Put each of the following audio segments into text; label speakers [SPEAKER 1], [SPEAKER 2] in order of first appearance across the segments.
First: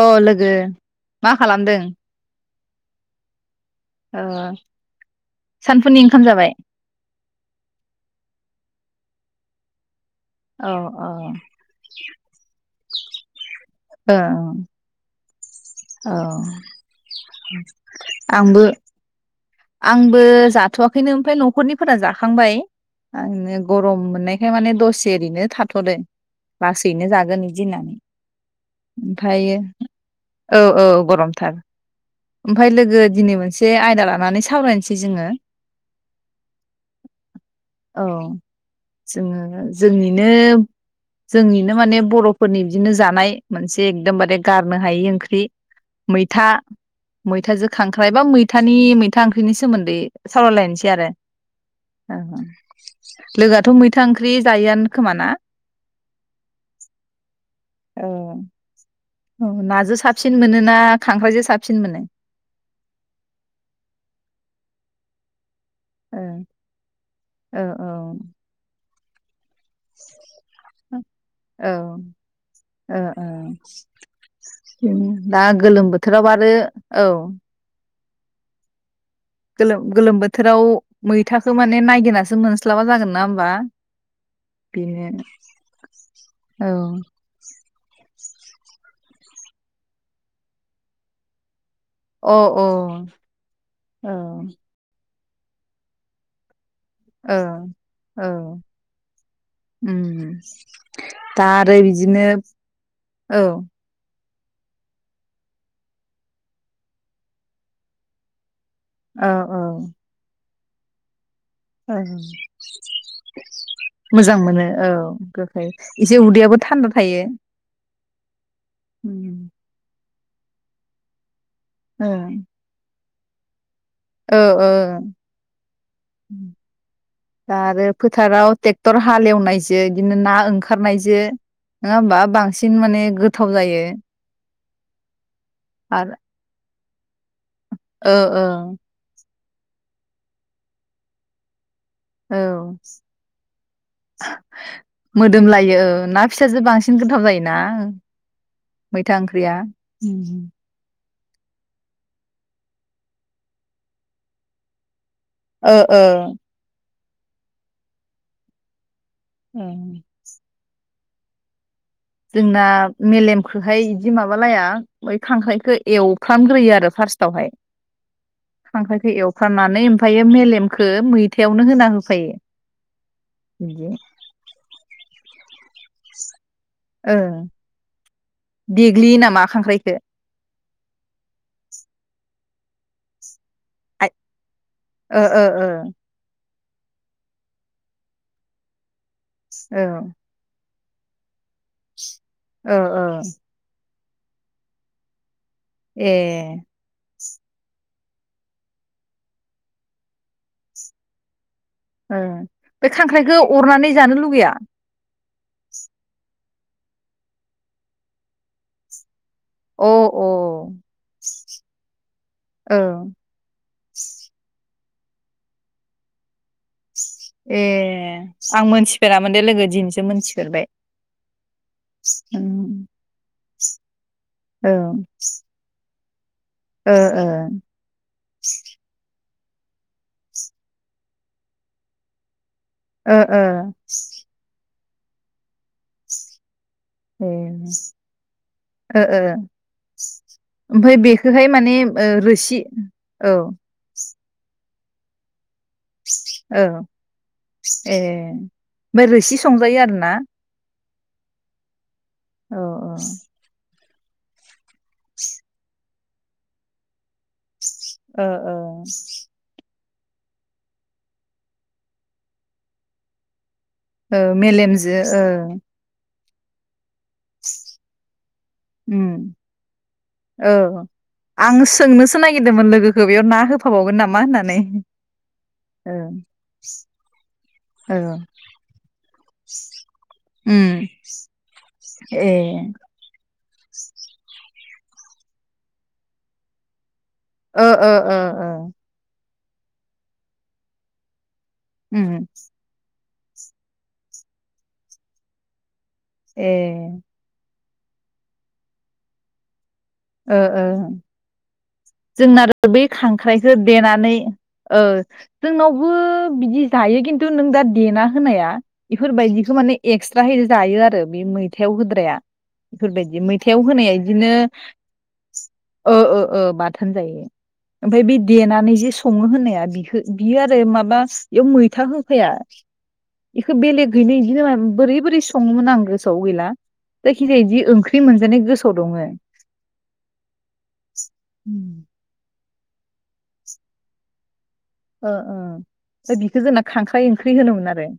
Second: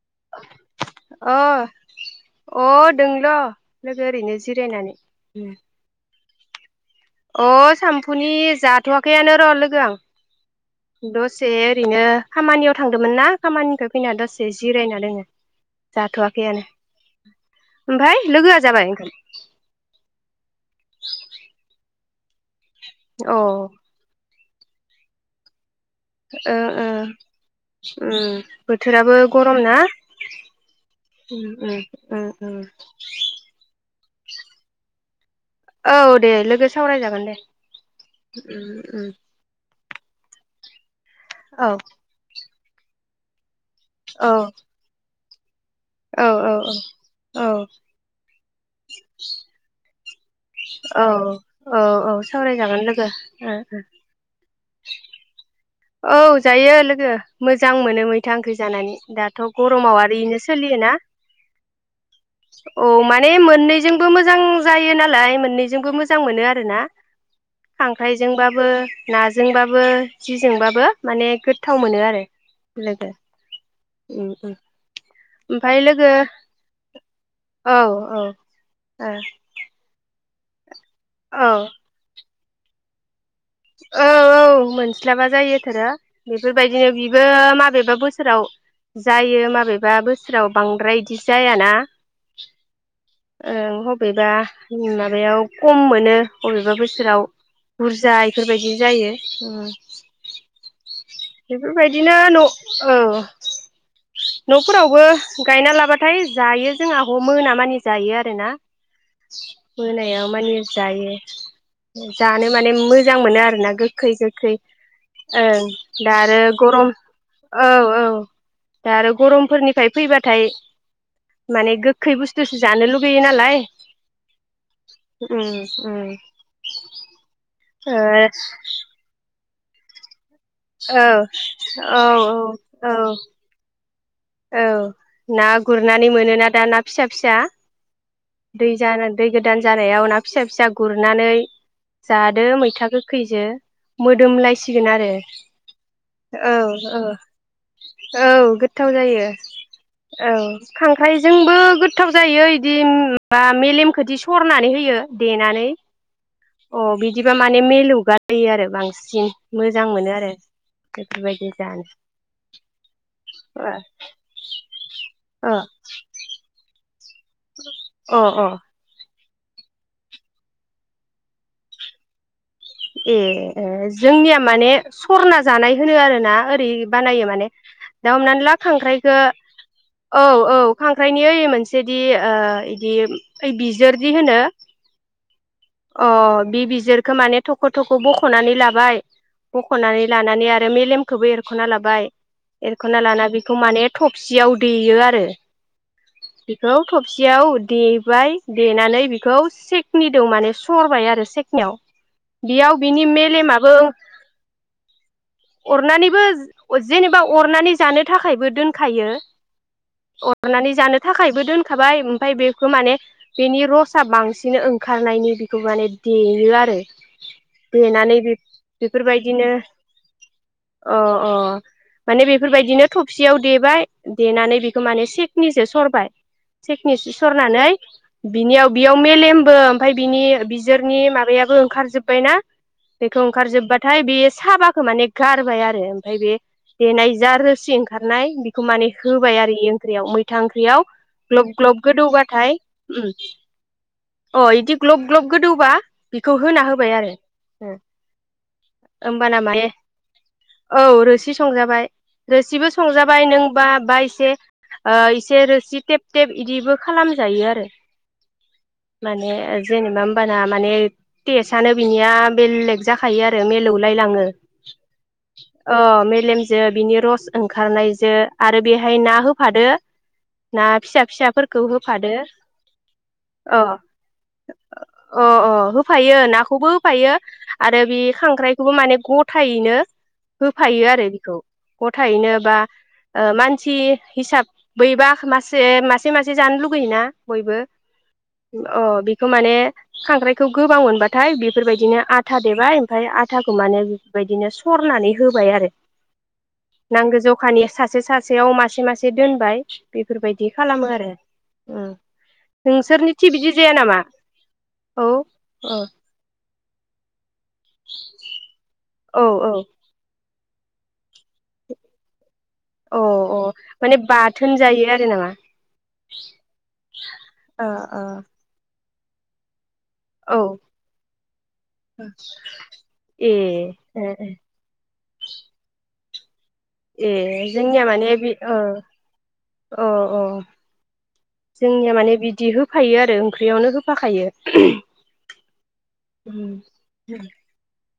[SPEAKER 1] औ लोगो
[SPEAKER 2] अ
[SPEAKER 1] मा खालामदों?
[SPEAKER 2] अ दोंल' लोगो
[SPEAKER 1] ओ
[SPEAKER 2] ओरैनो जिरायनानै
[SPEAKER 1] सानफुनि ओंखाम जाबाय?
[SPEAKER 2] अ सामफुनि जाथ'वाखै नो र' लोगो आं
[SPEAKER 1] औ औ
[SPEAKER 2] दसे ओरैनो खामानियाव थांदोंमोन ना खामानिनिफ्राय फैना
[SPEAKER 1] ओ
[SPEAKER 2] दसे जिरायना दोङो
[SPEAKER 1] औ
[SPEAKER 2] जाथ'वाखैआनो ओमफाय लोगोआ
[SPEAKER 1] आंबो
[SPEAKER 2] जाबाय ओंखाम?
[SPEAKER 1] आंबो जाथ'वाखैनो ओमफ्राय न'खरनिफोरा जाखांबाय।
[SPEAKER 2] अ ओ
[SPEAKER 1] आंनो गरम मोननाय ओमफ्राय माने दसे ओरै थाब थदो
[SPEAKER 2] ओ
[SPEAKER 1] लासैनो जागोन बिदि होननानै
[SPEAKER 2] उम बोथोराबो
[SPEAKER 1] ओमफ्राय
[SPEAKER 2] गरम ना
[SPEAKER 1] औ औ
[SPEAKER 2] उम
[SPEAKER 1] गरमथार
[SPEAKER 2] उम उम उम
[SPEAKER 1] ओमफ्राय लोगो दिनै मोनसे आयदा लानानै सावरायनोसै जोङो
[SPEAKER 2] औ दे लोगो सावरायजागोन दे
[SPEAKER 1] औ
[SPEAKER 2] ओम ओम
[SPEAKER 1] जोङो जोंनिनो जोंनिनो माने बर'फोरनि बिदिनो जानाय मोनसे
[SPEAKER 2] औ
[SPEAKER 1] एकदमबारे गारनो हायो ओंख्रि [unintelligible]
[SPEAKER 2] औ
[SPEAKER 1] मैथा
[SPEAKER 2] औ औ
[SPEAKER 1] मैथाजों खांख्राय बा मै थानि मै
[SPEAKER 2] औ औ औ सावरायजागोन लोगो ओ ओ
[SPEAKER 1] जायो आनो खोमा ना?
[SPEAKER 2] औ जायो लोगो मोजां मोनो
[SPEAKER 1] औ
[SPEAKER 2] मैथा ओंख्रि जानानै थ'
[SPEAKER 1] औ नाजों
[SPEAKER 2] गरमाव आरो
[SPEAKER 1] साबसिन
[SPEAKER 2] इनो
[SPEAKER 1] मोनो ना
[SPEAKER 2] सोलियोना
[SPEAKER 1] खांख्राइजों साबसिन मोनो
[SPEAKER 2] औ माने मोननैजोंबो मोजां जायो नालाय मोननै बे जोंबो मोजां
[SPEAKER 1] औ
[SPEAKER 2] मोनो आरोना
[SPEAKER 1] औ
[SPEAKER 2] खांख्राइजोंबाबो ना जोंबाबो
[SPEAKER 1] औ ओ ओ
[SPEAKER 2] लोगो
[SPEAKER 1] ओ
[SPEAKER 2] उम उम
[SPEAKER 1] दा
[SPEAKER 2] ओमफाय
[SPEAKER 1] गोलोम
[SPEAKER 2] लोगो
[SPEAKER 1] बोथोराव आरो औ
[SPEAKER 2] औ औ आ
[SPEAKER 1] गोलोम गोलोम बोथोराव
[SPEAKER 2] औ
[SPEAKER 1] मैथाखौ माने नायगिरनासो मोन स्लाबा जागोन ना
[SPEAKER 2] औ औ
[SPEAKER 1] बेनो
[SPEAKER 2] मोनस्लाबा जायो थोरो बेफोरबायदिनो बिबो माबेबा बोसो बोसोराव जायो माबेबा बोसोराव बांद्राय इदि जाया ना?
[SPEAKER 1] औ अ
[SPEAKER 2] ओं
[SPEAKER 1] अ
[SPEAKER 2] हबेबा बिमा माबायाव खम मोनो बबेबा बोसो सोराव
[SPEAKER 1] औ औ
[SPEAKER 2] बुरजाय बेफोरबायदि जायो ओं
[SPEAKER 1] उम दा आरो
[SPEAKER 2] बेफोरबायदिनो
[SPEAKER 1] बिदिनो
[SPEAKER 2] न औ न'फोरावबो गायना लाबाथाय जायो जोंहा हम मोनो मानि जायो आरो ना।
[SPEAKER 1] औ औ
[SPEAKER 2] मोनायाव मानि जायो
[SPEAKER 1] औ
[SPEAKER 2] जानो माने मोजां मोनो आरो ना गोखै
[SPEAKER 1] मोजां
[SPEAKER 2] गोखै
[SPEAKER 1] मोनो औ गोखै
[SPEAKER 2] ओं दा
[SPEAKER 1] एसे
[SPEAKER 2] आरो
[SPEAKER 1] उदैयाबो
[SPEAKER 2] गरम
[SPEAKER 1] थान्दा थायो
[SPEAKER 2] औ औ दा आरो गरमफोरनिफ्राय फैबाथाय माने गोखै बुस्थुसो जानो लुगै बैयो नालाय
[SPEAKER 1] औ औ
[SPEAKER 2] उम उम
[SPEAKER 1] दा आरो
[SPEAKER 2] ओ
[SPEAKER 1] फोथाराव ट्रेक्टर हालेवनाय ज बेबायदिनो ना
[SPEAKER 2] औ
[SPEAKER 1] ओंखारनायजों नङा
[SPEAKER 2] औ
[SPEAKER 1] होमबा बांसिन
[SPEAKER 2] औ
[SPEAKER 1] माने गोथाव जायो
[SPEAKER 2] औ ना गुरनानै
[SPEAKER 1] आरो
[SPEAKER 2] मोनोना दा ना फिसा फिसा
[SPEAKER 1] ओ ओ
[SPEAKER 2] दै जानो दै गो गोदान जानायाव ना फिसा फिसा गुरनानै
[SPEAKER 1] औ
[SPEAKER 2] जादो मैथा गोखैजो मोदोमलायसिगोन आरो
[SPEAKER 1] मोदोमलायो औ ना
[SPEAKER 2] औ
[SPEAKER 1] फिसाजो बांसिन
[SPEAKER 2] औ
[SPEAKER 1] गोथाव जायोना
[SPEAKER 2] औ
[SPEAKER 1] मैथा
[SPEAKER 2] जायो
[SPEAKER 1] ओंख्रिया
[SPEAKER 2] औ खा खांख्रायजोंबो गोथाव जायो इदि माबा मेलेमखोदि सरनानै होयो देनानै
[SPEAKER 1] ओ ओ
[SPEAKER 2] अ बिदि बिदिबा माने मेलौगा लायो आरो बांसिन सिन मोजां मोनो आरो बेफोरबायदि जानो अ
[SPEAKER 1] ओमफ्राय इदि माबालाया ओमफाय
[SPEAKER 2] अ
[SPEAKER 1] खांख्राइखौ एवफ्रामग्रोयो आरो फार्स तावहाय
[SPEAKER 2] अ
[SPEAKER 1] खांख्राइखो एव खानानै ओमफ्रायो मेलेमखो मैथायावनो होना होफायो
[SPEAKER 2] ए ओ
[SPEAKER 1] बिदि
[SPEAKER 2] जोंनिया माने सरना जानाय होनो आरो ना ओरै
[SPEAKER 1] ओ
[SPEAKER 2] बानायो माने दा हमनानै ला खांख्राइखो
[SPEAKER 1] देग्लियो नामा खांख्राइखो
[SPEAKER 2] औ औ खांख्राइनि ओइ मोनसेदि ओ इदि ओइ बिजोरदि होनो
[SPEAKER 1] ओ ओ ओ
[SPEAKER 2] अ बि बिज जिरखौ माने थख थख बखनानै लाबाय।
[SPEAKER 1] औ
[SPEAKER 2] बखनानै लानानै आरो मेलम खोबो एरख एरखना लाबाय
[SPEAKER 1] ओ ओ
[SPEAKER 2] एरखना लाना बेखौ माने थफसियाव देयो आरो
[SPEAKER 1] ए
[SPEAKER 2] सियाव देबाय देनानै बिखौ सेकनि दो माने सरबाय आरो सेक ख्नियाव
[SPEAKER 1] ओ
[SPEAKER 2] बेयाव
[SPEAKER 1] बे
[SPEAKER 2] बिनि
[SPEAKER 1] खांख्राइखौ
[SPEAKER 2] मेलेमाबो
[SPEAKER 1] अरनानै जानो लुगैया
[SPEAKER 2] अरनानैबो ओ जेनेबा अरनानै जानो थाखायबो दोनखायो।
[SPEAKER 1] अ अ औ
[SPEAKER 2] अरनानै जानो थाखायबो दोनखाबाय ओमफफ्राय बेखौ माने बेनि रसाआ बांसिन ओं खारनायनि बेखौ माने देयो आरो
[SPEAKER 1] ए
[SPEAKER 2] देनानै
[SPEAKER 1] आं मोनथिफेरामोन दे
[SPEAKER 2] बेफोरबायदिनो
[SPEAKER 1] लोगो दिनैसो मोनथिफेरबाय
[SPEAKER 2] अ अ माने
[SPEAKER 1] औ
[SPEAKER 2] बेफोरबायदिनो थबसियाव देबाय देनानै
[SPEAKER 1] ओ
[SPEAKER 2] बेखौ माने सेकनिजो सरबाय। चेकनि
[SPEAKER 1] ओ
[SPEAKER 2] सि
[SPEAKER 1] ओ
[SPEAKER 2] सरनानै बिनियाव बेयाव मेलेम ओ ओमफ्राय बिनि बिजोरनि माबायाबो ओंखारजोब्बायना।
[SPEAKER 1] ओ
[SPEAKER 2] बेखौ ओंखारजोब्बाथाय बेयो साबा खो माने गारबाय आरो ओमफ्राय बे देनाय
[SPEAKER 1] ए
[SPEAKER 2] जा रोसि ओंखारनाय बेखौ माने
[SPEAKER 1] ओ ओ
[SPEAKER 2] होबाय आरो इ ओंख्रियाव मैथा ओंख्रियाव
[SPEAKER 1] ओमफ्राय बेखौहाय
[SPEAKER 2] ग्लब
[SPEAKER 1] माने
[SPEAKER 2] ग्लब
[SPEAKER 1] ओ
[SPEAKER 2] गोदौबाथाय
[SPEAKER 1] रोसि
[SPEAKER 2] ओम
[SPEAKER 1] औ
[SPEAKER 2] अ इदि ग्लब ग्लब गोदौ
[SPEAKER 1] औ ए ओमफ्राय रोसि
[SPEAKER 2] होमबाना माने
[SPEAKER 1] संजायो आरोना
[SPEAKER 2] औ रोसि संजाबाय रोसिबो
[SPEAKER 1] औ
[SPEAKER 2] संजाबाय नों बा बायसे ओ इसे रोसि टेप स्टेब इदिबो खालाम जायो आरो
[SPEAKER 1] औ औ
[SPEAKER 2] माने जेनेबा होमबाना माने टेस्टनो बिनिया बेलेग जाखायो आरो मेल मिलौलाय
[SPEAKER 1] ओ
[SPEAKER 2] लाङो
[SPEAKER 1] मेलेमजो ओ
[SPEAKER 2] अ मेलेम जे बिनि रस ओंखारनायजों
[SPEAKER 1] उन
[SPEAKER 2] ना
[SPEAKER 1] ओ
[SPEAKER 2] फिसा फिसाफोरखौ
[SPEAKER 1] आं
[SPEAKER 2] होफादो
[SPEAKER 1] सोंनोसो नागिरदोंमोन लोगोखौ बेयाव ना
[SPEAKER 2] अ
[SPEAKER 1] होफाबावगोन नामा होननानै।
[SPEAKER 2] अ अ
[SPEAKER 1] ओ
[SPEAKER 2] होफायो नाखौबो होफायो आरो बि
[SPEAKER 1] औ
[SPEAKER 2] खांख्रायखौबो माने गथायैनो
[SPEAKER 1] उम
[SPEAKER 2] होफायो आरो बेखौ
[SPEAKER 1] ए
[SPEAKER 2] गथायैनो बा ओ मा सि हिसाब बैबा मासे मासे मासे जानो लुगैयोना बयबो
[SPEAKER 1] ओ ओ ओ ओ
[SPEAKER 2] अ बेखौ माने खांख्राइखौ गोबां मोनबाथाय बे बेफोरबायदिनो
[SPEAKER 1] उम
[SPEAKER 2] आथा देबाय ओमफाय आथाखौ माने बेफोर बायदिनो सरनानै होबाय आरो।
[SPEAKER 1] ए
[SPEAKER 2] नांगो जखानि सासे सासेयाव मासे मासे दोनबाय।
[SPEAKER 1] ओ
[SPEAKER 2] बेफोरबायदि
[SPEAKER 1] ओ
[SPEAKER 2] खालामो आरो उं
[SPEAKER 1] जोंनाथ' बे
[SPEAKER 2] नोंसोरनिथि बिदि
[SPEAKER 1] खांख्राइखौ
[SPEAKER 2] जाया नामा?
[SPEAKER 1] देनानै ओ
[SPEAKER 2] औ
[SPEAKER 1] जोंनावबो
[SPEAKER 2] औ
[SPEAKER 1] बिदि दायो किन तु नों दा देना होनाया बेफोरबायदिखो
[SPEAKER 2] औ
[SPEAKER 1] माने एक्स त्राहै जायो आरो बे मैथायाव होद्राया।
[SPEAKER 2] अ
[SPEAKER 1] बेफोरबायदि
[SPEAKER 2] अ माने बाथोन जायो आ
[SPEAKER 1] औ औ औ बाथोन जायो ओमफाय बे
[SPEAKER 2] ओ
[SPEAKER 1] देनानै जे सङो होननाया बिह बियो
[SPEAKER 2] ओ
[SPEAKER 1] आरो माबा इयाव मैथा
[SPEAKER 2] औ
[SPEAKER 1] होफाया
[SPEAKER 2] ए
[SPEAKER 1] इखो बेलेग गैनो
[SPEAKER 2] ए
[SPEAKER 1] बिदिनो बोरै बोरै सङोमोन सङो आं गो गोसोआव गैला।
[SPEAKER 2] ए
[SPEAKER 1] जायखिजाया इदि
[SPEAKER 2] जोंनिया
[SPEAKER 1] ओंख्रि
[SPEAKER 2] माने बे
[SPEAKER 1] मोनजानाय
[SPEAKER 2] ओ
[SPEAKER 1] गोसोआव दङो।
[SPEAKER 2] अ औ जोंनिया माने बि बिदि होफायो आरो ओंख्रियावनो होफाखायो।
[SPEAKER 1] ओ ओ फाय बिखौ
[SPEAKER 2] उम
[SPEAKER 1] जोंना खांख्राइ ओंख्रि होनोमोन आरो।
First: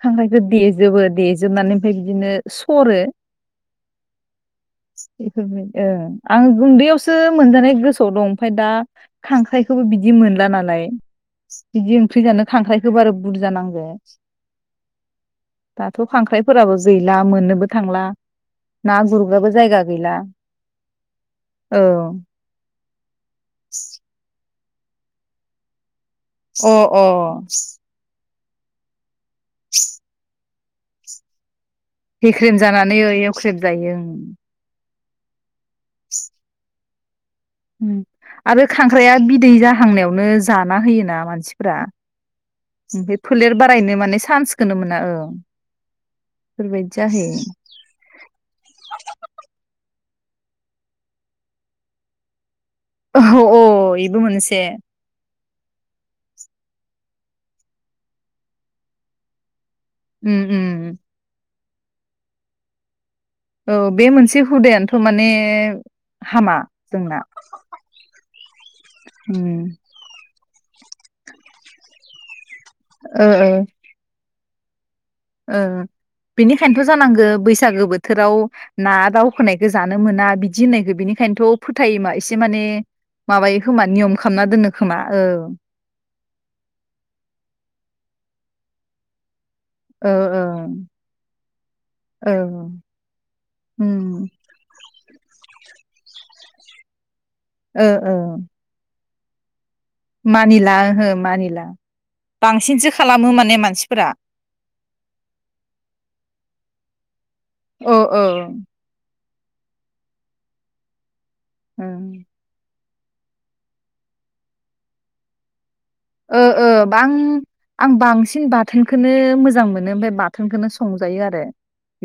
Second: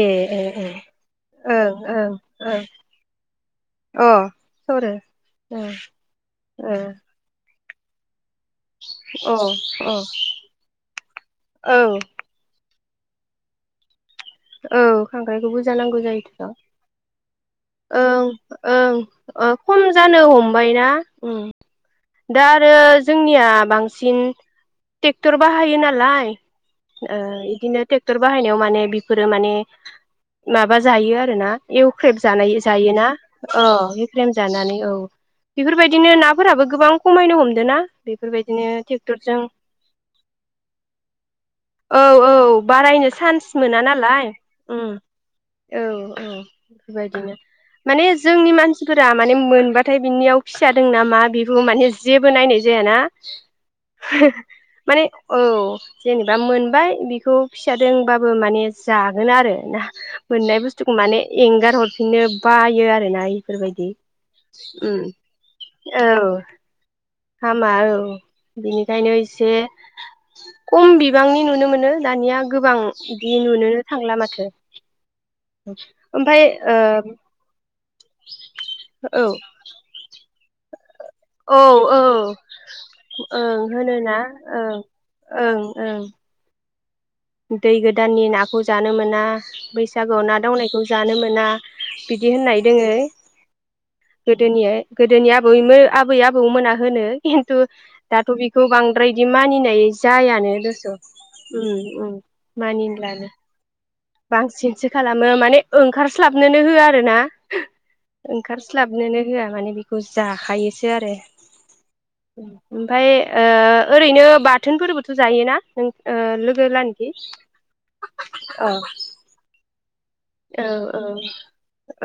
[SPEAKER 2] ए
[SPEAKER 1] खांख्राइखौ
[SPEAKER 2] ए ए
[SPEAKER 1] देजोबो
[SPEAKER 2] ओं
[SPEAKER 1] देजोबनानै ओमफाय
[SPEAKER 2] ओं
[SPEAKER 1] बिदिनो
[SPEAKER 2] ओं
[SPEAKER 1] सरो
[SPEAKER 2] अ सरो ओं
[SPEAKER 1] बेफोरबायदि ओ आं उन्दैयावसो मोनजानाय गोसोआव दं ओमफ्राय दा
[SPEAKER 2] ओं
[SPEAKER 1] खांख्राइखोबो
[SPEAKER 2] अ
[SPEAKER 1] बिदि मोनला नाला
[SPEAKER 2] अ औ
[SPEAKER 1] बिदि ओंख्रि जानो खां खांख्राइखौ आरो बुरजा नांग।
[SPEAKER 2] औ खांख्रायखौबो जानांगौ जायोथ रं
[SPEAKER 1] खांख्राइफोराबो गैला मोननोबो थांला
[SPEAKER 2] ओं
[SPEAKER 1] ना गुरग्राबो
[SPEAKER 2] ओं खम
[SPEAKER 1] जायगा गैला
[SPEAKER 2] जानो हमबायना ओं
[SPEAKER 1] औ
[SPEAKER 2] दा आरो जोंनिया बांसिन टेक्ट'र बाहायो नालाय
[SPEAKER 1] अ अ
[SPEAKER 2] ओ इदिनो टेक्ट'र बाहायनायाव माने बि फोरो माने माबा जायो आरोना इउख्रेब
[SPEAKER 1] गेख्रेम
[SPEAKER 2] जानाय
[SPEAKER 1] जानानै
[SPEAKER 2] जायोना
[SPEAKER 1] एवख्रेब
[SPEAKER 2] औ
[SPEAKER 1] जायो ओं
[SPEAKER 2] इउख्रेम जानानै औ बेफोरबायदिनो नाफोराबो गोबां खमायनो हम
[SPEAKER 1] उम आरो खांख्राया बिदै जाहांनायावनो जाना होयोना मानसिफोरा ओमफाय फोलेर बारायनो माने
[SPEAKER 2] लाय उ
[SPEAKER 1] चान्सखौनो मोना
[SPEAKER 2] औ औ
[SPEAKER 1] बेफोरबायदि
[SPEAKER 2] बेफोरबायदिनो
[SPEAKER 1] जाहैयो
[SPEAKER 2] माने जोंनि मानसिफोरा माने मोनबा थाय बिनियाव फिसा दोंना मा बेबो माने जेबो नायनाय जायाना
[SPEAKER 1] औ औ
[SPEAKER 2] ना
[SPEAKER 1] बेबो
[SPEAKER 2] [unintelligible]
[SPEAKER 1] मोनसे
[SPEAKER 2] माने औ जेनेबा मोनबाय बेखौ फिसादोंबाबो माने जागोन आरो ना
[SPEAKER 1] उम
[SPEAKER 2] मोननाय
[SPEAKER 1] उम
[SPEAKER 2] बुस्थुखौ माने एंगार हरफिननो बायो आरो ना
[SPEAKER 1] औ बे मोनसे हुदायानोथ' माने
[SPEAKER 2] औ
[SPEAKER 1] हामा जोंना
[SPEAKER 2] हामा औ बेनिखायनो एसे
[SPEAKER 1] उम
[SPEAKER 2] कम बिबांनि नुनो मोनो दानिया गोबां
[SPEAKER 1] ओ
[SPEAKER 2] बिदि
[SPEAKER 1] ओ
[SPEAKER 2] नुनोनो थांला माथो
[SPEAKER 1] ओ
[SPEAKER 2] ओमफाय
[SPEAKER 1] बिनिखायनोथ'
[SPEAKER 2] ओ
[SPEAKER 1] जानांगो बैसागो बो बोथोराव ना दावखोनायखौ जानो मो ना बिदि होननायखौ बेनि
[SPEAKER 2] औ
[SPEAKER 1] बेखायनोथ' फोथायोमा
[SPEAKER 2] औ
[SPEAKER 1] एसे माने
[SPEAKER 2] ओं
[SPEAKER 1] माबायो खोमा
[SPEAKER 2] होनोना
[SPEAKER 1] नियम खालामना दोननो
[SPEAKER 2] ओं
[SPEAKER 1] खोमा औ
[SPEAKER 2] ओं ओं दै गोदाननि नाखौ जानो मोना
[SPEAKER 1] ओ
[SPEAKER 2] बैसागुआव ना
[SPEAKER 1] ओ
[SPEAKER 2] दावनायखौ जानो मोना बिदि होननाय
[SPEAKER 1] ओ
[SPEAKER 2] दोङो
[SPEAKER 1] उम
[SPEAKER 2] गोदोनियो गोदोनि आबैमोन आबै आबौमोना होनो खिन्थु
[SPEAKER 1] ओ ओ
[SPEAKER 2] दाथ' बेखौ बां बांद्राय इदि मानिनाय जायानो
[SPEAKER 1] मानिला
[SPEAKER 2] दस'
[SPEAKER 1] ओहो मानिला
[SPEAKER 2] उम उम
[SPEAKER 1] बांसिनसो
[SPEAKER 2] मानिलानो
[SPEAKER 1] खालामो माने मान
[SPEAKER 2] बांसिनसो खालामो माने ओंखारस्लाबनोनो हो आरो ना
[SPEAKER 1] औ औ
[SPEAKER 2] ओंखारस्लाबनोनो होआ माने बेखौ जाखायोसो आरो
[SPEAKER 1] उम
[SPEAKER 2] ओमफाय ओ ओरैनो बाथोनफोरबोथ' जायोना नों
[SPEAKER 1] ओ
[SPEAKER 2] लोगो
[SPEAKER 1] ओ
[SPEAKER 2] लानिखि
[SPEAKER 1] बां आं बांसिन
[SPEAKER 2] अ
[SPEAKER 1] बाथोनखोनो मोजां मोनो ओमफाय बाथोन
[SPEAKER 2] औ
[SPEAKER 1] खोनो
[SPEAKER 2] औ
[SPEAKER 1] संजायो आरो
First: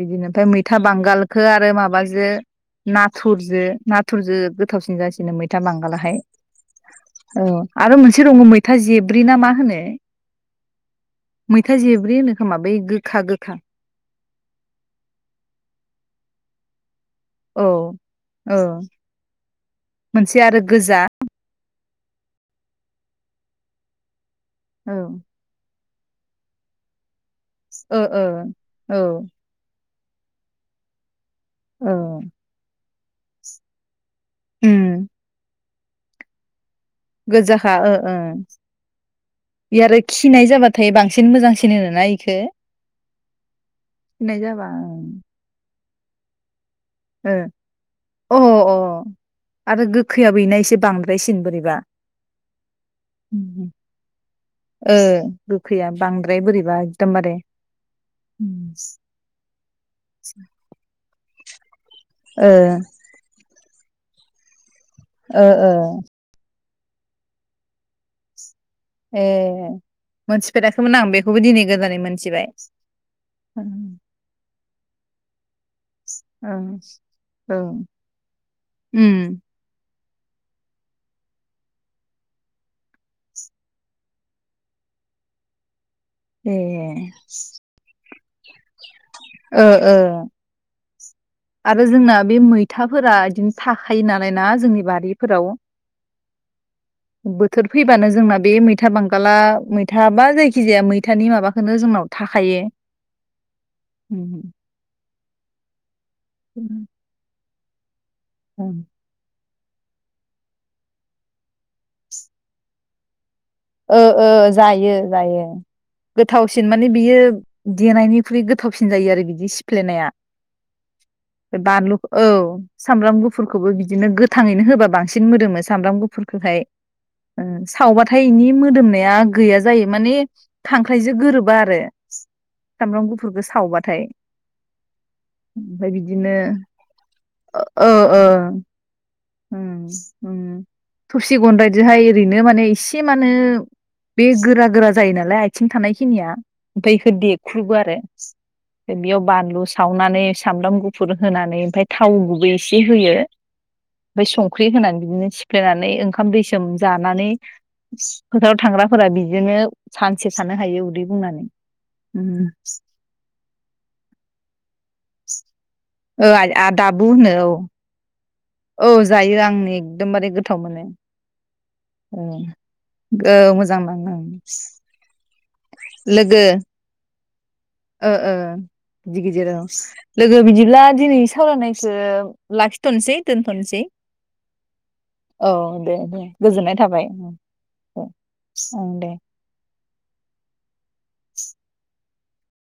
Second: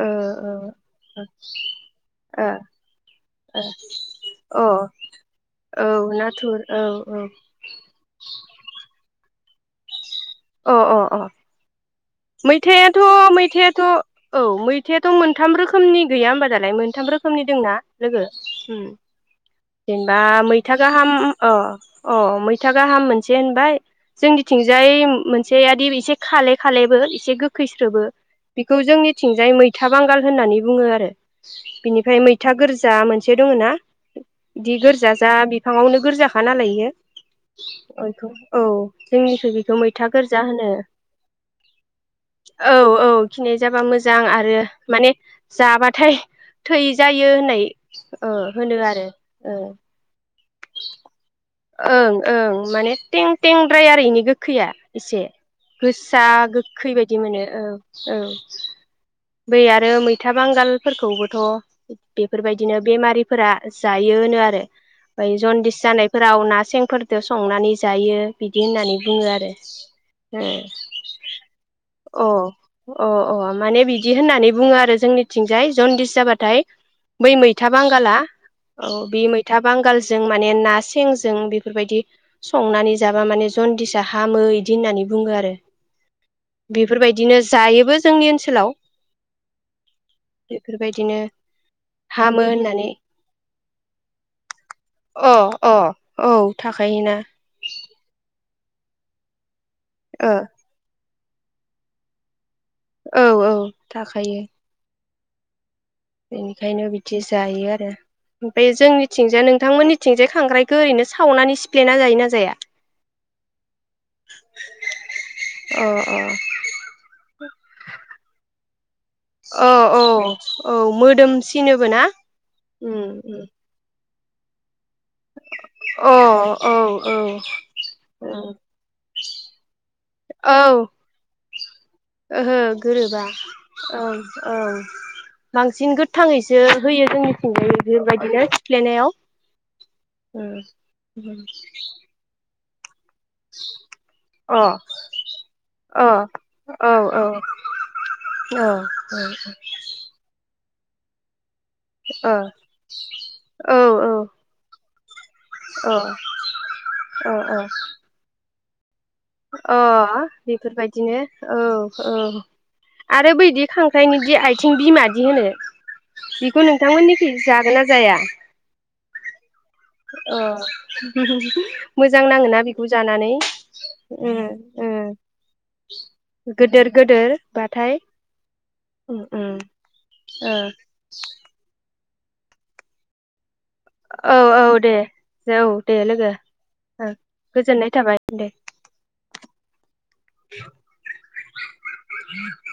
[SPEAKER 2] औ
[SPEAKER 1] ओमफाय मैथा बांगालखो आरो माबाजो
[SPEAKER 2] ओ
[SPEAKER 1] ना थुरजो नाथुरजो
[SPEAKER 2] ओ
[SPEAKER 1] गोथावसिन
[SPEAKER 2] अ
[SPEAKER 1] जासिनो मैथा
[SPEAKER 2] औ
[SPEAKER 1] बांगालाहाय
[SPEAKER 2] नाथुर औ
[SPEAKER 1] औ आरो मोनसे दङ मैथ ब्रिना मा होनो?
[SPEAKER 2] अ अ अ
[SPEAKER 1] मैथा जेब्रि होनो खोमा बै
[SPEAKER 2] मैथायाथ'
[SPEAKER 1] गोखा गोखा
[SPEAKER 2] मैथायाथ' औ मैथायाथ' मोनथाम रोखोमनि गैया होमबा दालाय मोनथाम रोखोम खोमनि
[SPEAKER 1] औ
[SPEAKER 2] दोंना लोगो
[SPEAKER 1] औ
[SPEAKER 2] उम जेनेबा
[SPEAKER 1] मोनसे आरो
[SPEAKER 2] मैथा
[SPEAKER 1] गोजा
[SPEAKER 2] गाहाम अ अ मैथा गाहाम मोनसे होनबाय जोंनिथिंजाय
[SPEAKER 1] औ
[SPEAKER 2] एसेयादि एसे खाले खालेबो एसे गो
[SPEAKER 1] ओ
[SPEAKER 2] खैस्रोबो
[SPEAKER 1] ओ
[SPEAKER 2] बेखौ
[SPEAKER 1] औ
[SPEAKER 2] जोंनिथिंजाय मैथा था बांगाल होननानै बुङो आरो।
[SPEAKER 1] औ
[SPEAKER 2] बिनिफ्राय मैथा गोरज जा मोनसे दङो ना दि
[SPEAKER 1] उम
[SPEAKER 2] गोरजाजा फाङावनो गोरजाखा नालाय इयो अ
[SPEAKER 1] गोजाखा ओ ओ
[SPEAKER 2] इखौ औ जोंनिखै बेखौ
[SPEAKER 1] इ आरो
[SPEAKER 2] मैथ
[SPEAKER 1] खिनाय जाबाथाय बांसिन मोजांसिन होनोना इखो?
[SPEAKER 2] औ औ खिनाय जाबा मोजां
[SPEAKER 1] खिनाय
[SPEAKER 2] आरो
[SPEAKER 1] जाबा
[SPEAKER 2] माने
[SPEAKER 1] ओं।
[SPEAKER 2] जाबाथाय थै जायो
[SPEAKER 1] ओ
[SPEAKER 2] होननाय ओ होनो आरो ओ।
[SPEAKER 1] वैना एसे बांद्रायसिनबो
[SPEAKER 2] ओं ओं माने थें थेंद्राय आरो इनि गोखैया
[SPEAKER 1] ओ
[SPEAKER 2] एसे
[SPEAKER 1] गोखैया
[SPEAKER 2] गोसा
[SPEAKER 1] बांद्राय बोरैबा
[SPEAKER 2] गोखै बायदि
[SPEAKER 1] एकदमबारे
[SPEAKER 2] मोनो औ औ बै आरो मैथा बांगालफोरखौबोथ'
[SPEAKER 1] ओ
[SPEAKER 2] बेफोरबायदिनो बेमारिफोरा जायोनो आरो। फ्राय
[SPEAKER 1] ओ ओ
[SPEAKER 2] जनदिस जानाय फोराव ना सेंफोरदो संनानै जायो बि बिदि होननानै बुङो
[SPEAKER 1] ए
[SPEAKER 2] आरो
[SPEAKER 1] मोनथिफेराखैमोन आं बेखौबो दिनै गोदानै
[SPEAKER 2] ओ
[SPEAKER 1] मोनथिबाय
[SPEAKER 2] अ अ अ माने बिदि होननानै बुङो आरो। जोंनिथिं जाय जनदिस जाबाथाय
[SPEAKER 1] ओं
[SPEAKER 2] बै
[SPEAKER 1] औ
[SPEAKER 2] मैथा बांगाला औ बै
[SPEAKER 1] उम
[SPEAKER 2] मैथा बांगलज जों माने ना सेंजों बेफोरबायदि संनानै जाबा माने जनदिसा हामो इदि होननानै बुङो आरो
[SPEAKER 1] ए
[SPEAKER 2] बेफोरबायदिनो जायोबो जोंनि ओनसोलाव
[SPEAKER 1] ओ ओ
[SPEAKER 2] बेफोर बायदिनो
[SPEAKER 1] आरो जोंना बे मैथाफोरा इदिनो थाखायो नालाय ना जोंनि
[SPEAKER 2] अ
[SPEAKER 1] बारिफोराव
[SPEAKER 2] अ औ थाखायोना
[SPEAKER 1] बोथोर फैबानो जोंना बे मैथा बांगाला थाबा
[SPEAKER 2] ओ
[SPEAKER 1] जायखिजाया मै थानि माबाखौनो जोंनाव थाखायो
[SPEAKER 2] औ औ थाखायो
[SPEAKER 1] उम
[SPEAKER 2] बेनिखायनो बिदि जाय [unintelligible] ओमफाय
[SPEAKER 1] ओं
[SPEAKER 2] जोंनिथिंजाय नों थांमोननिथिंजाय खांख्रायखौ ओरैनो सावनानै सिफ्लेना जायो ना जाया
[SPEAKER 1] ओ ओ जायो जायो
[SPEAKER 2] अ अ
[SPEAKER 1] गोथावसिन माने बियो देनायनिख्रुइ गोथ सिन जायो आरो बिदि
[SPEAKER 2] औ औ
[SPEAKER 1] सिफ्लेनाया
[SPEAKER 2] औ मोदोमसिनोबो
[SPEAKER 1] बानलु
[SPEAKER 2] ना
[SPEAKER 1] औ सामब्राम
[SPEAKER 2] उम उम
[SPEAKER 1] गुफुरखौबो बिदिनो गो थाङैनो होबोब बांसिन मोदोमो सामब्राम
[SPEAKER 2] अ
[SPEAKER 1] गुफुर खोहाय
[SPEAKER 2] औ औ
[SPEAKER 1] ओ सावबाथाय बिनि मोदोमनाया गैया जायो माने
[SPEAKER 2] औ
[SPEAKER 1] थांख्राइजों गोरोबा आरो [unintelligible]
[SPEAKER 2] ओहो
[SPEAKER 1] सामब्राम
[SPEAKER 2] गोरोबा
[SPEAKER 1] गुफुरखौ सावबाथाय
[SPEAKER 2] औ औ
[SPEAKER 1] ओमफ्राय
[SPEAKER 2] बांसिन
[SPEAKER 1] बिदिनो
[SPEAKER 2] गोथाङैसो होयो जोंनिथिंजाय
[SPEAKER 1] ओ ओ
[SPEAKER 2] बेबायदिनो थिफ्लेनायाव
[SPEAKER 1] उम उम थबसि गनदायजोहाय ओरैनो माने इस एसे मानो बे
[SPEAKER 2] अ
[SPEAKER 1] गोरा गोरा जायो नालाय आथिं
[SPEAKER 2] अ
[SPEAKER 1] थानायखिनिया ओमफाय
[SPEAKER 2] औ औ
[SPEAKER 1] इखौ
[SPEAKER 2] औ
[SPEAKER 1] देख्रुबो आरो
[SPEAKER 2] ओ औ
[SPEAKER 1] फ्राय बेयाव बानलु सावनानै स सामब्राम गुफुर होनानै ओमफाय थाव गुबै एसे होयो ओमफाय संख्रि होनानै बिदिनो
[SPEAKER 2] अ
[SPEAKER 1] सिफ्लेनानै ओंखाम दैसोम जानानै
[SPEAKER 2] अ अ
[SPEAKER 1] फोथाराव थांग्रा
[SPEAKER 2] अ
[SPEAKER 1] उदै
[SPEAKER 2] बेफोरबायदिनो
[SPEAKER 1] बुंनानै
[SPEAKER 2] औ औ आरो बैदि खांख्राइनि दि आथिं बिमा दि होनो
[SPEAKER 1] ओ
[SPEAKER 2] बेखौ
[SPEAKER 1] दाबु
[SPEAKER 2] नोंथांमोननि
[SPEAKER 1] होनो
[SPEAKER 2] थिं
[SPEAKER 1] औ
[SPEAKER 2] जागोन ना जाया [inaudible]
[SPEAKER 1] औ जायो आंनि एकदमबारे
[SPEAKER 2] अ
[SPEAKER 1] गोथाव मोनो
[SPEAKER 2] मोजां नाङोना बेखौ जानानै
[SPEAKER 1] औ मोजां नाङो
[SPEAKER 2] उम उम
[SPEAKER 1] लोगो
[SPEAKER 2] गोदोर गोदोर बाथाय
[SPEAKER 1] ओ ओ
[SPEAKER 2] उम
[SPEAKER 1] गिदिर गिदिर
[SPEAKER 2] उम
[SPEAKER 1] औ लोगो
[SPEAKER 2] ओ
[SPEAKER 1] बिदिब्ला दिनैनि सावरायनायखो लाखिथ'नसै दोन थ'नसै
[SPEAKER 2] औ औ दे
[SPEAKER 1] औ दे दे गोजोननाय थाबाय
[SPEAKER 2] ओ गोजोननाय
[SPEAKER 1] अ दे
[SPEAKER 2] थाबाय
[SPEAKER 1] ओं दे।
[SPEAKER 2] [inaudible] [inaudible]